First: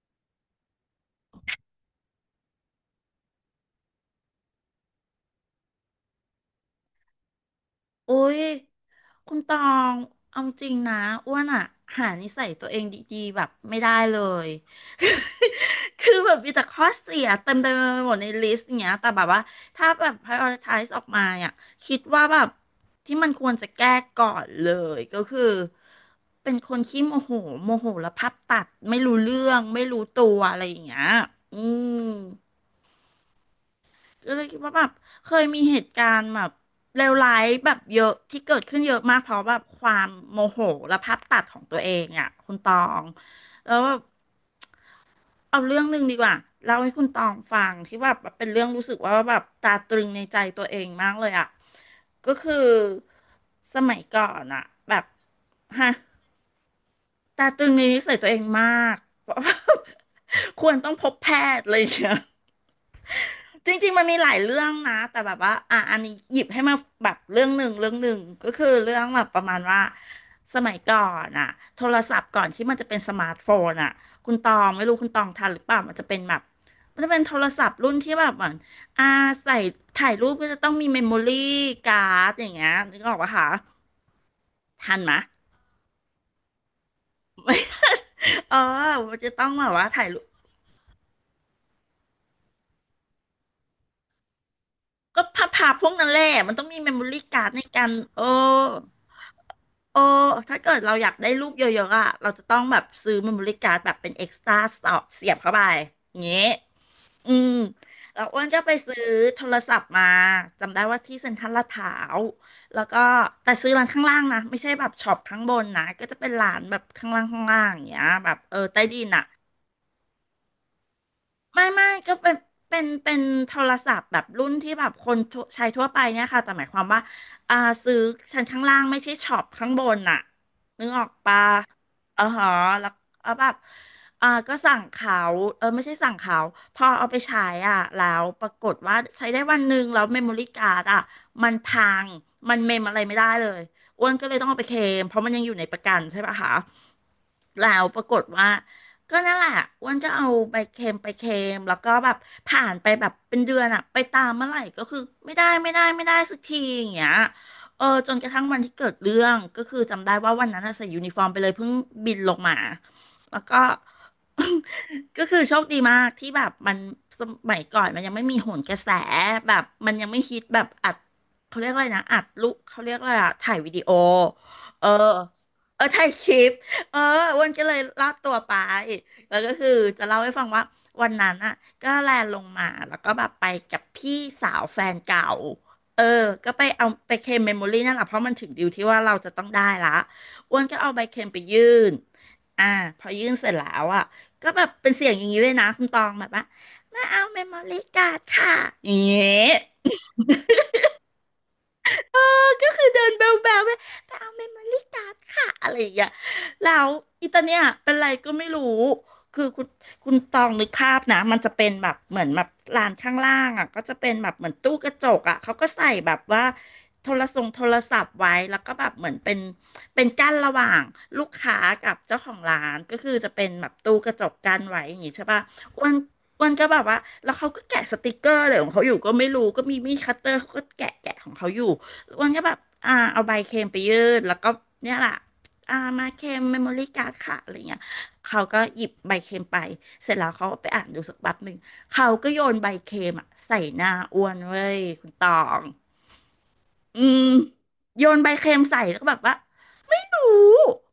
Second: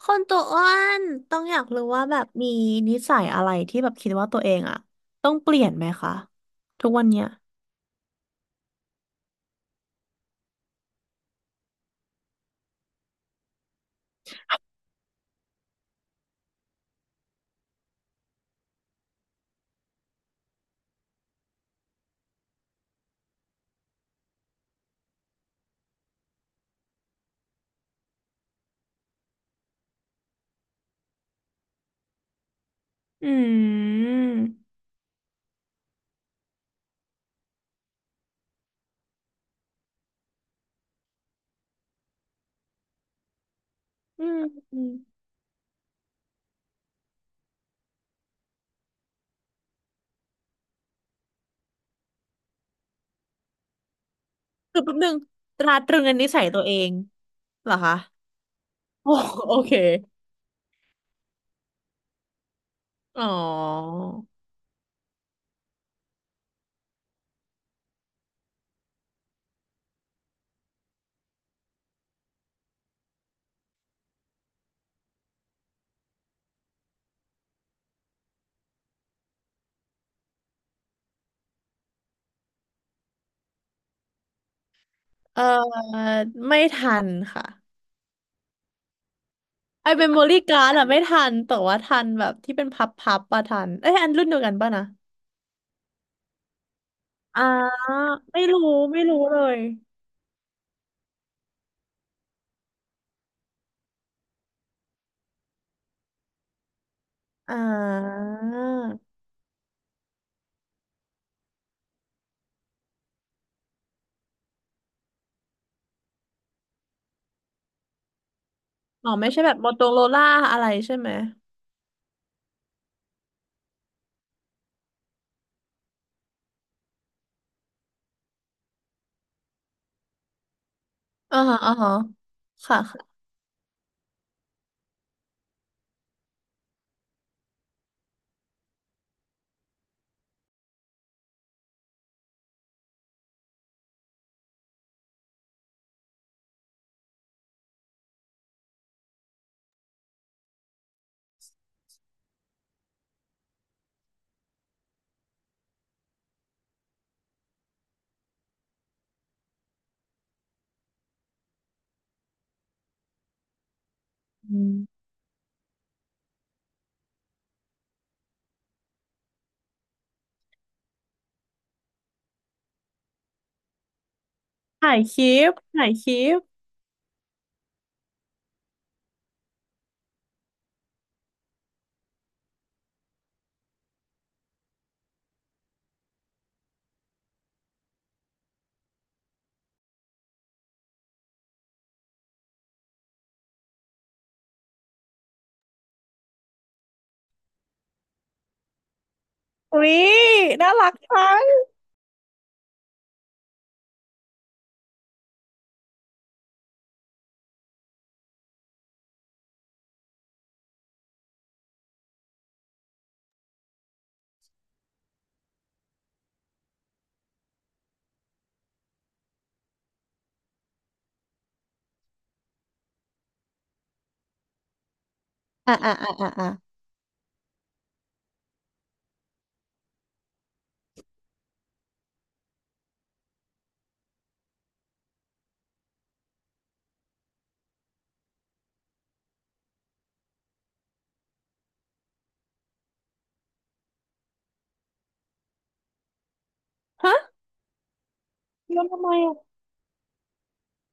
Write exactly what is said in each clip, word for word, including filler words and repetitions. คนตัวอ้วนต้องอยากรู้ว่าแบบมีนิสัยอะไรที่แบบคิดว่าตัวเองอะต้องเปลี่ยนไหมคะทุกวันเนี้ยโอ้ย คุณตอง เอาจริงนะอ้วนอะหานิสัยตัวเองดีๆแบบไม่ได้เลย คือแบบมีแต่ข้อเสียเต็มเต็มไปหมดในลิสต์อย่างเงี้ยแต่แบบว่าถ้าแบบ prioritize ออกมาอ่ะคิดว่าแบบที่มันควรจะแก้ก่อนเลยก็คือเป็นคนขี้โมโหโมโหแล้วพับตัดไม่รู้เรื่องไม่รู้ตัวอะไรอย่างเงี้ยอืม อืมก็เลยคิดว่าแบบเคยมีเหตุการณ์แบบเลวร้ายแบบเยอะที่เกิดขึ้นเยอะมากเพราะแบบความโมโหและภาพตัดของตัวเองอ่ะคุณตองแล้วแบบอืมอืมเอาเรื่องหนึ่งดีกว่าเล่าให้คุณตองฟังที่แบบเป็นเรื่องรู้สึกว่าแบบตาตรึงในใจตัวเองมากเลยอ่ะก็คือสมัยก่อนอ่ะคือแป๊แบบบนึงตราตฮะรึงอันนิสัยตัวเองตาตรึเหรงอในคะนิสัยตัวเองมาก โอ้โอเค ควรต้องพบแพทย์อะไรอย่างเงี้ย อ๋อจริงๆ มันมีหลายเรื่องนะแต่แบบว่า อ่ะอันนี้หยิบให้มาแบบเรื่องหนึ่งเรื่องหนึ่งก็คือเรื่องแบบประมาณว่าสมัยก่อนอ่ะโทรศัพท์ก่อนที่มันจะเป็นสมาร์ทโฟนอ่ะคุณตองไม่รู้คุณตองทันหรือเปล่ามันจะเป็นแบบมันจะเป็นโทรศัพท์รุ่นที่แบบเหมือนอ่าใส่ถ่ายรูปก็จะต้องมีเมมโมรี่การ์ดอย่างเงี้ยนึกออกปะคะทันไหมะ เออไม่ทันค่ะ ไม่ เออมันจะต้องแบบว่าไอเป็ถ่ายนโมรูปลี่การ์ดอะไม่ทันแต่ว่าทันแบบที่เป็นพับพับปะทันเอ้ยอันรุ่นเดียวกันปะนะก็พับๆพวกนั้นแหละมันต้องมีเมมโมรี่อ่าการ์ดในการเออ ไม่รู้ไม่รู้เลยโอ้ถ้าเกิดเราอยากได้รูปเยอะๆอ่ะเราจะต้องแบบซื้อเมมโมรี่การ์ดแบบเป็นเอ็กซ์ตร้าเสียบเข้าไปอย่างเงี้ยอืมอ่า แล้วอ้วนก็ไปซื้อโทรศัพท์มาจำได้ว่าที่เซ็นทรัลลาดพร้าวแล้วก็แต่ซื้อร้านข้างล่างนะไม่ใช่แบบช็อปข้างบนนะ ก็จะเป็นร้านแบบข้างล่างข้างล่างอย่างเงี้ยแบบเออใต้ดินอ๋ออ่ะ ไม่ใช่แบบโมโตโรล่าอะไรใช่ไหมไม่ไม่ก็เป็นเป็นเป็นโทรศัพท์แบบรุ่นที่แบบคนทั่วใช้ทั่วไปเนี่ยค่ะแต่หมายความว่าอ่าซื้อชั้นข้างล่างไม่ใช่ช็อปข้างบนน่ะนึกออกอ่าปะฮะอ่าฮะเออฮะค่ะแล้วค่ะเอาแบบอ่าก็สั่งเขาเออไม่ใช่สั่งเขาพอเอาไปใช้อ่ะแล้วปรากฏว่าใช้ได้วันหนึ่งแล้วเมมโมรี่การ์ดอ่ะมันพังมันเมมอะไรไม่ได้เลยอ้วนก็เลยต้องเอาไปเคลมเพราะมันยังอยู่ในประกันใช่ปะคะแล้วปรากฏว่า ก็นั่นแหละอ้วนก็เอาไปเค็มไปเค็มแล้วก็แบบผ่านไปแบบเป็นเดือนอะไปตามเมื่อไหร่ก็คือไม่ได้ไม่ได้ไม่ได้สักทีอย่างเงี้ยเออจนกระทั่งวันที่เกิดเรื่องก็คือจำได้ว่าวันนั้นอะใส่ยูนิฟอร์มไปเลยเพิ่งบินลงมาแล้วก็ อืม ก็คือโชคดีมากที่แบบมันสมัยก่อนมันยังไม่มีโหนกระแสแบบมันยังไม่ฮิตแบบอัดเขาเรียกอะไรนะอัดลูกเขาเรียกอะไรอะถ่ายวิดีโอเออถ่ายคลิปเออถ่ายคถ่ายลิคลิปป เอออ้วันก็เลยลากตัวไปแล้วก็คือจะเล่าให้ฟังว่าวันนั้นอ่ะก็แลนลงมาแล้วก็แบบไปกับพี่สาวแฟนเก่าเออก็ไปเอาไปเคลมเมมโมรี่นั่นแหละเพราะมันถึงดิวที่ว่าเราจะต้องได้ละอ้วนก็เอาใบเคลมไปยื่นอ่าพอยื่นเสร็จแล้วอ่ะก็แบบเป็นเสียงอย่างนี้เลยนะคุณตองแบบว่ามาเอาเมมโมรี่การ์ดค่ะอย่างเงี้อุ๊ย ยน่ารักจังก็คือเดินแบวแบวไปไปเอาเมมโมรี่การ์ดค่ะอะไรอย่างเงี้ยแล้วอีตาเนี่ยเป็นไรก็ไม่รู้ คือคุณคุณตองนึกภาพนะมันจะเป็นแบบเหมือนแบบลานข้างล่างอ่ะก็จะเป็นแบบเหมือนตู้กระจกอ่ะเขาก็ใส่แบบว่าโทรศัพท์โทรศัพท์ไว้แล้วก็แบบเหมือนเป็นเป็นกั้นระหว่างลูกค้ากับเจ้าของร้าน ก็คือจะเป็นแบบตู้กระจกกั้นไว้อย่างงี้ใช่ป่ะอ่ะอ้วอ่ะนอ่ะอ่ะอ้อ่ะวนก็แบบว่าแล้วเขาก็แกะสติกเกอร์อะไรของเขาอยู่ก็ไม่รู้ก็มีมีดคัตเตอร์เขาก็แกะแกะของเขาอยู่ อ้วนก็แบบอ่าเอาใบเค็มไปยื่นแล้วก็เนี่ยแหละอ่ามาเค็มเมมโมรี่การ์ดค่ะอะไรเงี้ยเขาก็หยิบใบเค็มไป เสร็จแล้วเขาก็ไปอ่านดูสักแป๊บหนึ่ง เขาก็โยนใบเค็มอะใส่หน้าอ้วนเว้ยคุณตอง อืฮะมโยนใบเค็มโยใส่นแล้วทำก็ไมแบบว่าอะไม่รู้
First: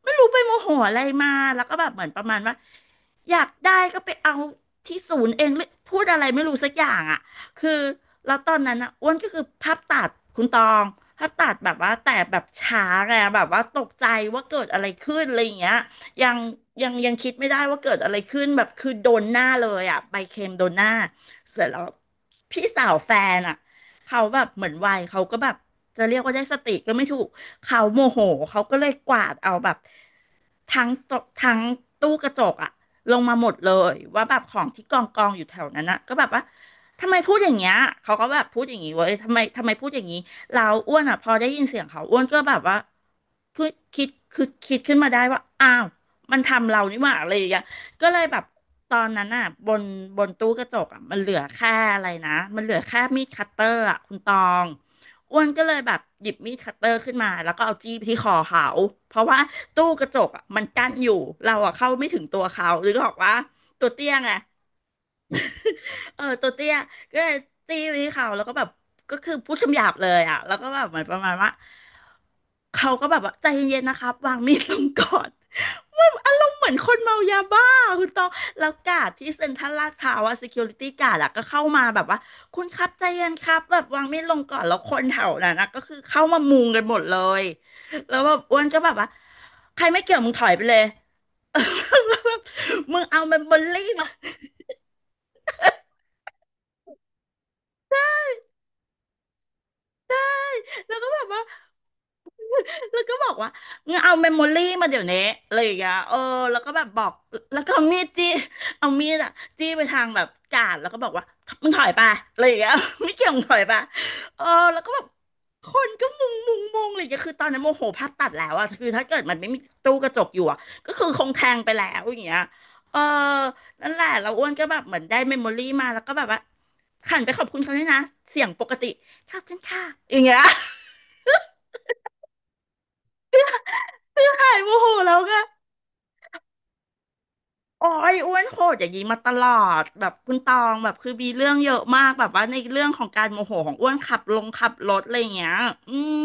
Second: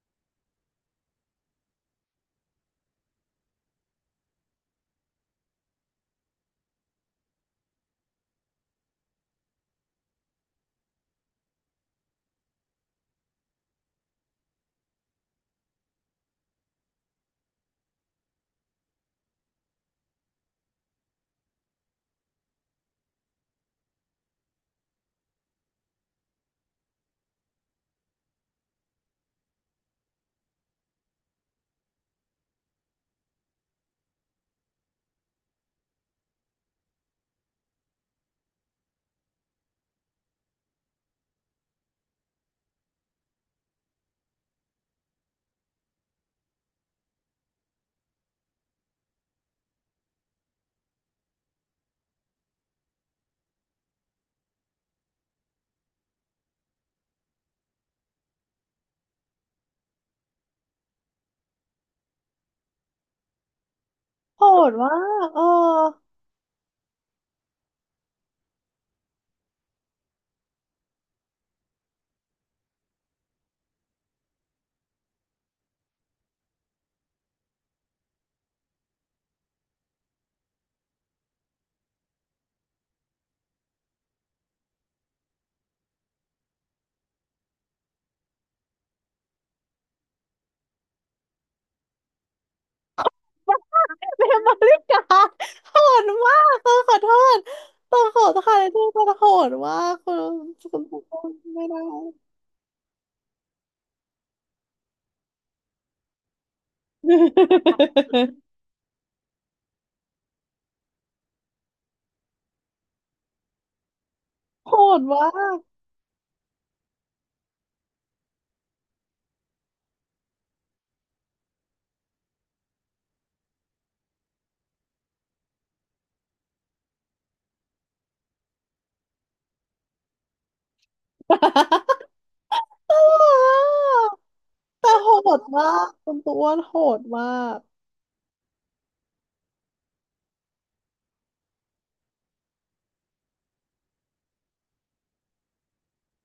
ไม่รู้ไปโมโหอะไรมาแล้วก็แบบเหมือนประมาณว่าอยากได้ก็ไปเอาที่ศูนย์เองหรือพูดอะไรไม่รู้สักอย่างอ่ะคือแล้วตอนนั้นอ่ะอ้วนก็คือภาพตัดคุณตองภาพตัดแบบว่าแต่แบบช้าไงแบบว่าตกใจว่าเกิดอะไรขึ้นอะไรอย่างเงี้ยยังยังยังคิดไม่ได้ว่าเกิดอะไรขึ้นแบบคือโดนหน้าเลยอ่ะใบเค็มโดนหน้าเสร็จแล้วพี่สาวแฟนอ่ะ เขาแบบเหมือนวัยเขาก็แบบจะเรียกว่าได้สติก็ไม่ถูกเขาโมโหเขาก็เลยกวาดเอาแบบทั้งตทั้งตู้กระจกอะลงมาหมดเลยว่าแบบของที่กองกองอยู่แถวนั้นนะก็แบบว่าทำไมพูดอย่างเงี้ยเขาก็แบบพูดอย่างงี้เว้ยทำไมทำไมพูดอย่างงี้เราอ้วนอ่ะพอได้ยินเสียงเขาอ้วนก็แบบว่าคือคิดคือคิดขึ้นมาได้ว่าอ้าวมันทำเรานี่หว่าอะไรอย่างเงี้ย ก็เลยแบบตอนนั้นอ่ะบนบนตู้กระจกอ่ะมันเหลือแค่อะไรนะมันเหลือแค่มีดคัตเตอร์อ่ะคุณตองอ้วนก็เลยแบบหยิบมีดคัตเตอร์ขึ้นมาแล้วก็เอาจี้ไปที่คอเขาเพราะว่าตู้กระจกอ่ะมันกั้นอยู่เราอ่ะเข้าไม่ถึงตัวเขาหรือบอกว่าตัวเตี้ยไง โหดว่ากเออเออตัวเตี้ยก็เลยตีไปที่เขาแล้วก็แบบก็คือพูดคำหยาบเลยอ่ะแล้วก็แบบเหมือนประมาณว่าเขาก็แบบว่าใจเย็นๆนะครับวางมีดลงก่อนมันอารมณ์เหมือนคนเมายาบ้าคุณตองแล้วกาดที่เซ็นทรัลลาดพร้าวอะ security guard อะก็เข้ามาแบบว่าคุณครับใจเย็นครับแบบวางมีดลงก่อนแล้วคนแถวนั้นนะก็คือเข้ามามุงกันหมดเลยแล้วแบบอ้วนก็แบบว่าใครไม่เกี่ยวมึงถอยไปเลย มึงเอาเมมโมรี่มา เบลมาริกาโหดมากเออขอโทษต้องขอโทษค่ะที่ต้องโหดว่ากคุณคุณคแล้วก็ุแบบณว่า ไม่ได้ แล้วก็บอกว่างั้นเอาเมมโมรี่มาเดี๋ยวนี้อะไรอย่างเงี้ยเออแล้วก็แบบบอกแล้วก็เอามีดจี้ เอามีดอะจี้ไปทางแบบกาดแล้วก็บอกว่ามึงถอยไปอะไรอย่างเงี้ย ไม่เกี่ยวมึงถอยไปเออโหแล้วก็แบดบว่าคนก็มุงมุงมุงอะไรอย่างเี้ยก็คือตอนนั้นโมโหพัดตัดแล้วอะคือถ้าเกิดมันไม่มีตู้กระจกอยู่อะก็คือคงแทงไปแล้วอย่างเงี้ยเออนั่นแหละเราอ้วนก็แบบเหมือนได้เมมโมรี่มาแล้วก็แบบว่าหันไปขอบคุณเขาด้วยนะเสียงปกติขอบคุณค่ะอย่างเงี้ย ก ใช่โม ตโหลแล้กวอะแต่โหก็ดมากคุณตัวอ้วนโหดมาก โอ้ยอ้วนโหดอย่างนี้มาตลอดแบบคุณตองแบบคือมีเรื่องเยอะมากแบบว่าในเรื่องของการโมโหของอ้วนขับลงขับรถอะไรอย่างเงี้ยอืม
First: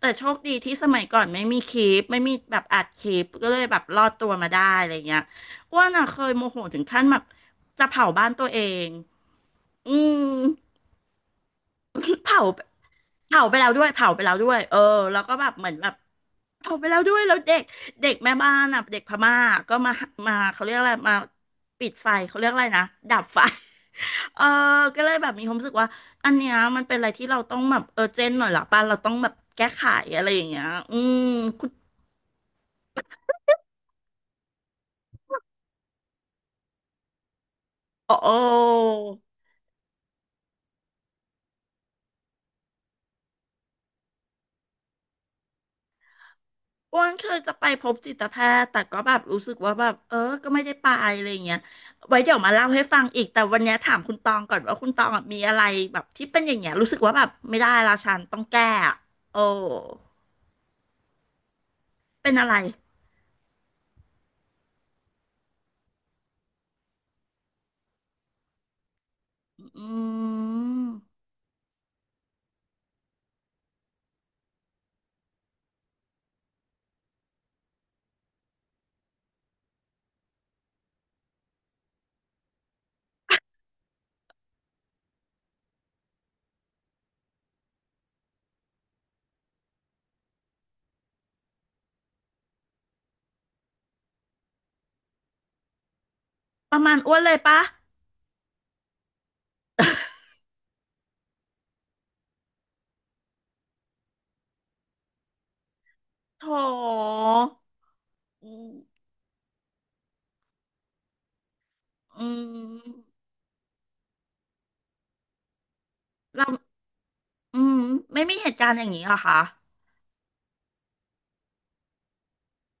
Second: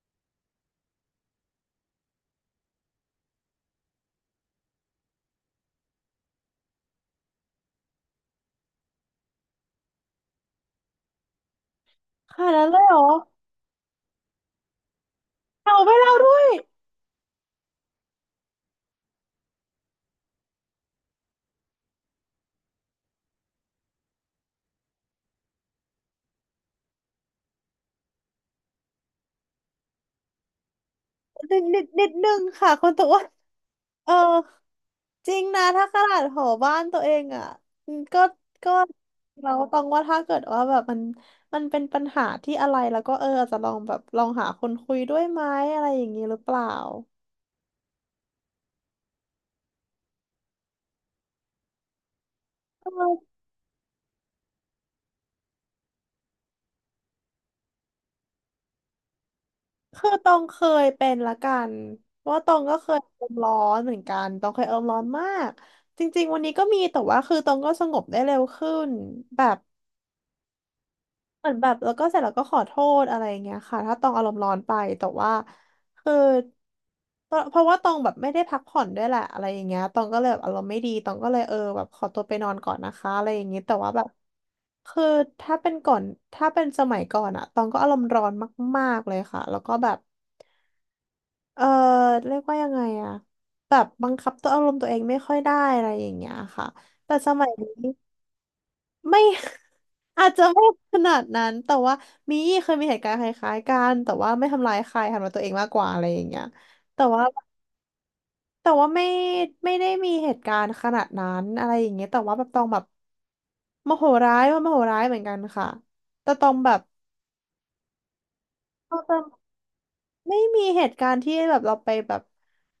แต่โชคดีที่สมัยก่อนไม่มีคลิปไม่มีแบบอัดคลิปก็เลยแบบรอดตัวมาได้อะไรอย่างเงี้ยอ้วนอ่ะเคยโมโหถึงขั้นแบบจะเผาบ้านตัวเองอืม ขเผานาดนั้นเลยเหรอเผาไปแล้วด้วยเผาไปแล้วด้วยเออแล้วก็แบบเหมือนเอาแบไป่บเล่าด้วยเผาไปแล้วด้วยแล้วเด็กเด็กแม่บ้านอ่ะเด็กพม่าก็มามาเขาเรียกอะไรมาปิดไฟเขาเรียกอะไรนะดับไฟ เออก็เลยแบบมีความรู้สึกว่าอันเนี้ยมันเป็นอะไรที่เราต้องแบบเออเจนหน่อยละป่ะเราต้องแบบแก้ไขอะไรอย่างเงี้ยอืมนิดคุณนิดนิดนึงค่ะคนตัวอ้วนเออ จริงนะถ้าขนาดหอบ้านตัวเองอ่ะอืมก็โอ้ ก็เราต้องว่าถ้าเกิดว่าแบบมันมันเป็นปัญหาที่อะไรแล้วก็เอออาจจะลองแบบลองหาคนคุยด้วยไหมอะไรอย่างนี้หรือเปล่าอ้วนเคยจะไปพบจิตแพทย์แต่ก็แบบรู้สึกว่าแบบเออก็ไม่ได้ไปอะไรอย่างเงี้ยไว้เดี๋ยวมาเล่าให้ฟังอีกเออแต่วันเนี้ยถามคุณตองก่อนว่าคุณตองอะมีอะไรแบบที่เป็นอย่างเงี้ยรู้สึกว่าแบบไม่ได้ละฉันต้องแก้อะโอ้คือตองเคยเป็นละกันเป็นว่าอะตไรองก็เคยอารมณ์ร้อนเหมือนกันตองเคยอารมณ์ร้อนมากจริงๆวันนี้ก็มีแต่ว่าคือตองก็สงบได้เร็วขึ้นแบบ อืมเหมือนแบบแล้วก็เสร็จแล้วก็ขอโทษอะไรอย่างเงี้ยค่ะถ้าตองอารมณ์ร้อนไปแต่ว่าคือเพราะเพราะว่าตองแบบไม่ได้พักผ่อนด้วยแหละอะไรอย่างเงี้ยตองก็เลยแบบอารมณ์ไม่ดีตองก็เลยเออแบบขอตัวไปนอนก่อนนะคะอะไรอย่างงี้แต่ว่าแบบคือถ้าเป็นก่อนถ้าเป็นสมัยก่อนอะตองก็อารมณ์ร้อนมากๆเลยค่ะแล้วก็แบบเออเรียกว่ายังไงอะแบบบังคับตัวอารมณ์ตัวเองไม่ค่อยได้อะไรอย่างเงี้ยค่ะประมาณอ้แต่วนสเลยมัยปะนี้ ไม่ อาจจะไม่ขนาดนั้นแต่ว่ามีเคยมีเหตุการณ์คล้ายๆกันแต่ว่าไม่ทำร้ายใครทำร้ายตัวเองมากกว่าอะไรอย่างเงี้ยโแต่ถว่าอืมแต่ว่าไม่ไม่ได้มีเหตุการณ์ขนาดนั้นอะไรอย่างเงี้ยแต่อืว่าแบบตองแบบมโมโหร้ายว่าโมโหร้ายเหมือนกันค่ะแต่ตองแบเราบอืมไม่มีเหตุการณ์อย่างก็นี้เหรจะอคะไม่มีเหตุการณ์ที่แบบเราไปแบบ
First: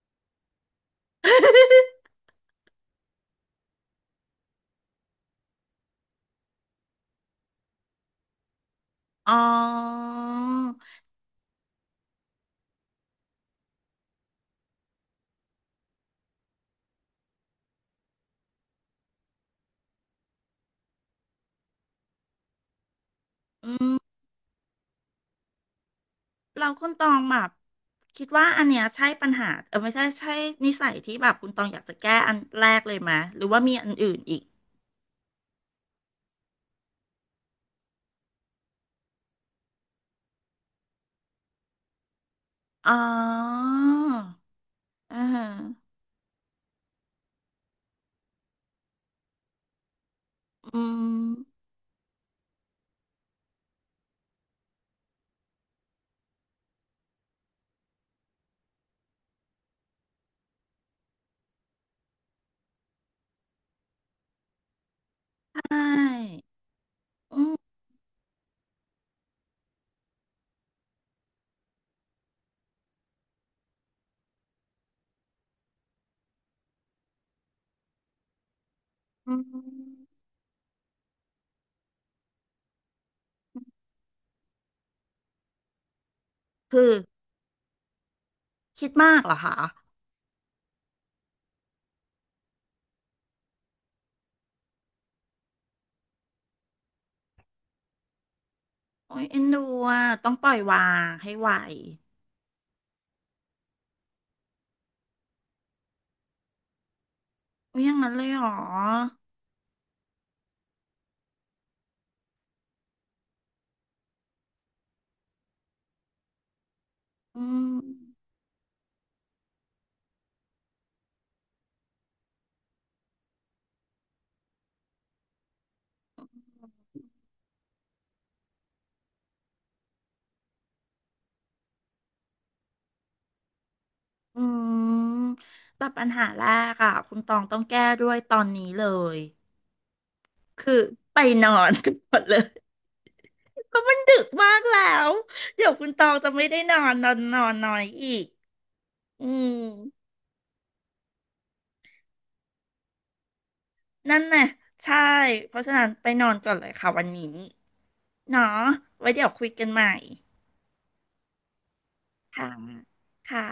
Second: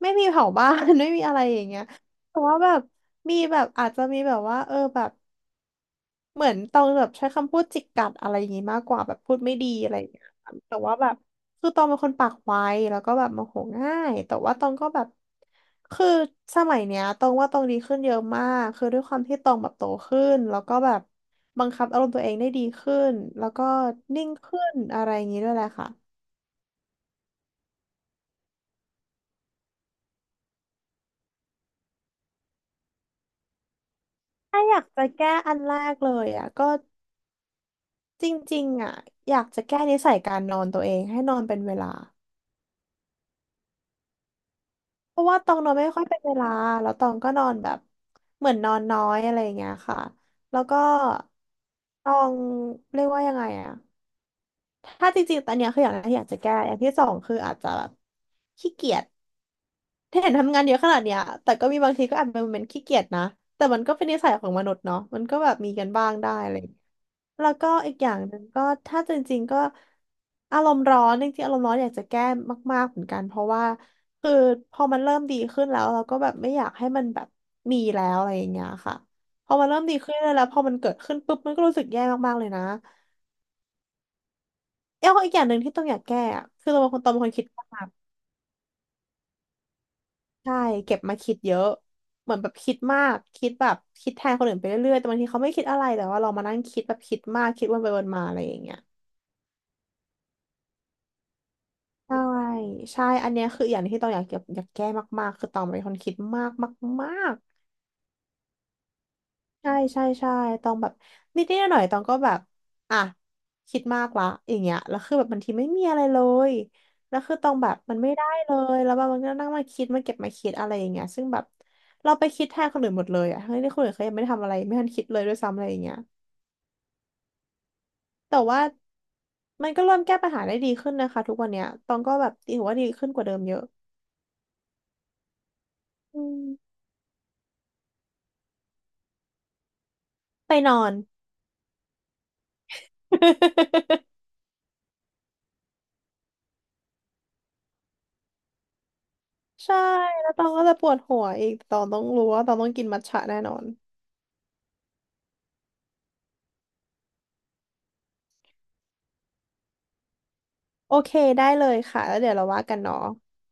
ไม่มีเผาบ้าน ไม่มีอะไรอย่างเงี้ยแต่ว่าแบบมีแบบอาจจะมีแบบว่าเออแบบ เหมือนตองแบบใช้คำพูดจิกกัดอะไรอย่างงี้มากกว่าแบบพูอ๋ดไม่ดีอะไรออย่างเงี้ยค่ะแต่ว่าแบบคือตองเป็นคนปากไวแล้วก็แบบโมโหง่ายแต่ว่าตองก็แบบคือสมัยเนี้ยตองว่าตองดีขึ้นเยอะมากคือด้วยความที่ตองแบบโตขึ้นแล้วก็แบบบังคับอารมณ์ตัวเองได้ดีขึ้นแล้วก็อืม นิ่งขึ้นอะไรอย่างงี้ด้วยแหละค่ะเราคุณตองแบบคิดว่าอันเนี้ยใช่ปัญหาเออไม่ใช่ใช่นิสัยที่แบบคุณตองอยากจะแก้อันแรกเลยไหมหรือว่ามีอันอื่นอีกถ้าอยากจะแก้อันแรกเลยอ่ะก็จริงๆอ่ะอยากจะแก้นิสัยการนอนตัวเองให้นอนเป็นเวลา อ๋อเพอ่าราะว่าฮะตองนอนไม่ค่อยเป็นเวลาแล้วตองก็นอนแบบเหมือนนอนน้อยอะไรอย่างเงี้ยค่ะแล้วก็อืมตองเรียกว่ายังไงอะถ้าจริงๆตอนเนี้ยคืออย่างแรกที่อยากจะแก้อย่างที่สองคืออาจจะแบบขี้เกียจ เห็นทำงานเยอะขนาดเนี้ยแต่ก็มีบางทีก็อาจเป็นโมเมนต์ขี้เกียจนะแต่มันก็เป็นนิสัยของมนุษย์เนาะมันก็แบบใชมีกันบ้างได้่อะไรอย่างเงี้ยอืแล้วมก็อีกอย่างหนึ่งก็ถ้าจริงๆก็อารมณ์ร้อนจริงๆอารมณ์ร้อนอยากจะแก้มากๆเหมือนกันเพราะว่าคือพอมันเริ่มดีขึ้นแล้วเราก็แบบไม่อยากให้มันแบบมีแล้วอะไรอย่างเงี้ยค่ะอืพอมันเริ่มดีมขึ้นแล้วพอมันเกิดขึ้นปุ๊บมันก็รู้สึกแย่มากๆเลยนะเอ้ยอีกอย่างหนึ่งที่ต้องอยากแก้อะคือเราคืเป็อนคนตอนเป็นคนคิดมาก คิดมากเหรอคะใช่เก็บมาคิดเยอะเหมือนแบบคิดมากคิดแบบคิดแทนคนอื่นไปเรื่อยๆ แต่บางทีเขาไม่คิดอะไรแต่ว่าเรามานั่งคิดแบบคิดมากคิดวนไปวนมาอะไรอย่างเงี้ยโอ้ยเอ็นดูอ่ะต้องปล่อยวางให้ไหวใช่ใช่อันเนี้ยคืออย่างที่ตองอยากเก็บอยากแก้มากๆคือตองเป็นคนคิดมากมาก โอ้ยอย่างนั้นเลยเหรอใช่ใช่ใช่ตองแบบนิดนิดหน่อยๆตองก็แบบอ่ะคิดมากละอย่างเงี้ยแล้วคือแบบบางทีไม่มีอะไรเลยแล้วคืออืตองแบมบมันไม่ได้เลยแล้วแบบมันก็นั่งมาคิดมาเก็บมาคิดอะไรอย่างเงี้ยซึ่งแบบเราไปคิดแทนคนอื่นหมดเลยอ่ะทั้งที่คนอื่นเขายังไม่ได้ทำอะไรไม่ทันคิดเลยด้วยซ้ำอะไรอย่างเงี้ยแต่ว่ามันก็เริ่มแก้ปัญหาได้ดีขึ้นนะคะทุกวันเนี้ยตองก็แบบถือว่าดีขึ้นกว่าเดิมเยอะอืมแต่ปัญอืหาแรมกอ่ะคุณตองต้องแก้ด้วยตอนนี้เลย ไปนอคือน ไปนอน กันหมดเลยเพราะมันดึกมากแล้วเดี๋ยวคุณตองจะไม่ได้นอนนอนนอนน้อยอีกอืม ใช่แล้วตองก็จะปวดหัวอีกตองต้องรู้ว่าตองต้องกินมัทฉะแน่นอน นั่นน่ะใช่เพราะฉะนั้นไปนอนก่อนเลยค่ะวันนี้เนาะไว้เดี๋ยวคุยกันใหม่โอเคได้เลยค่ะแล้วเดี๋ยวเราค่ะว่ากันเนาะค่ะ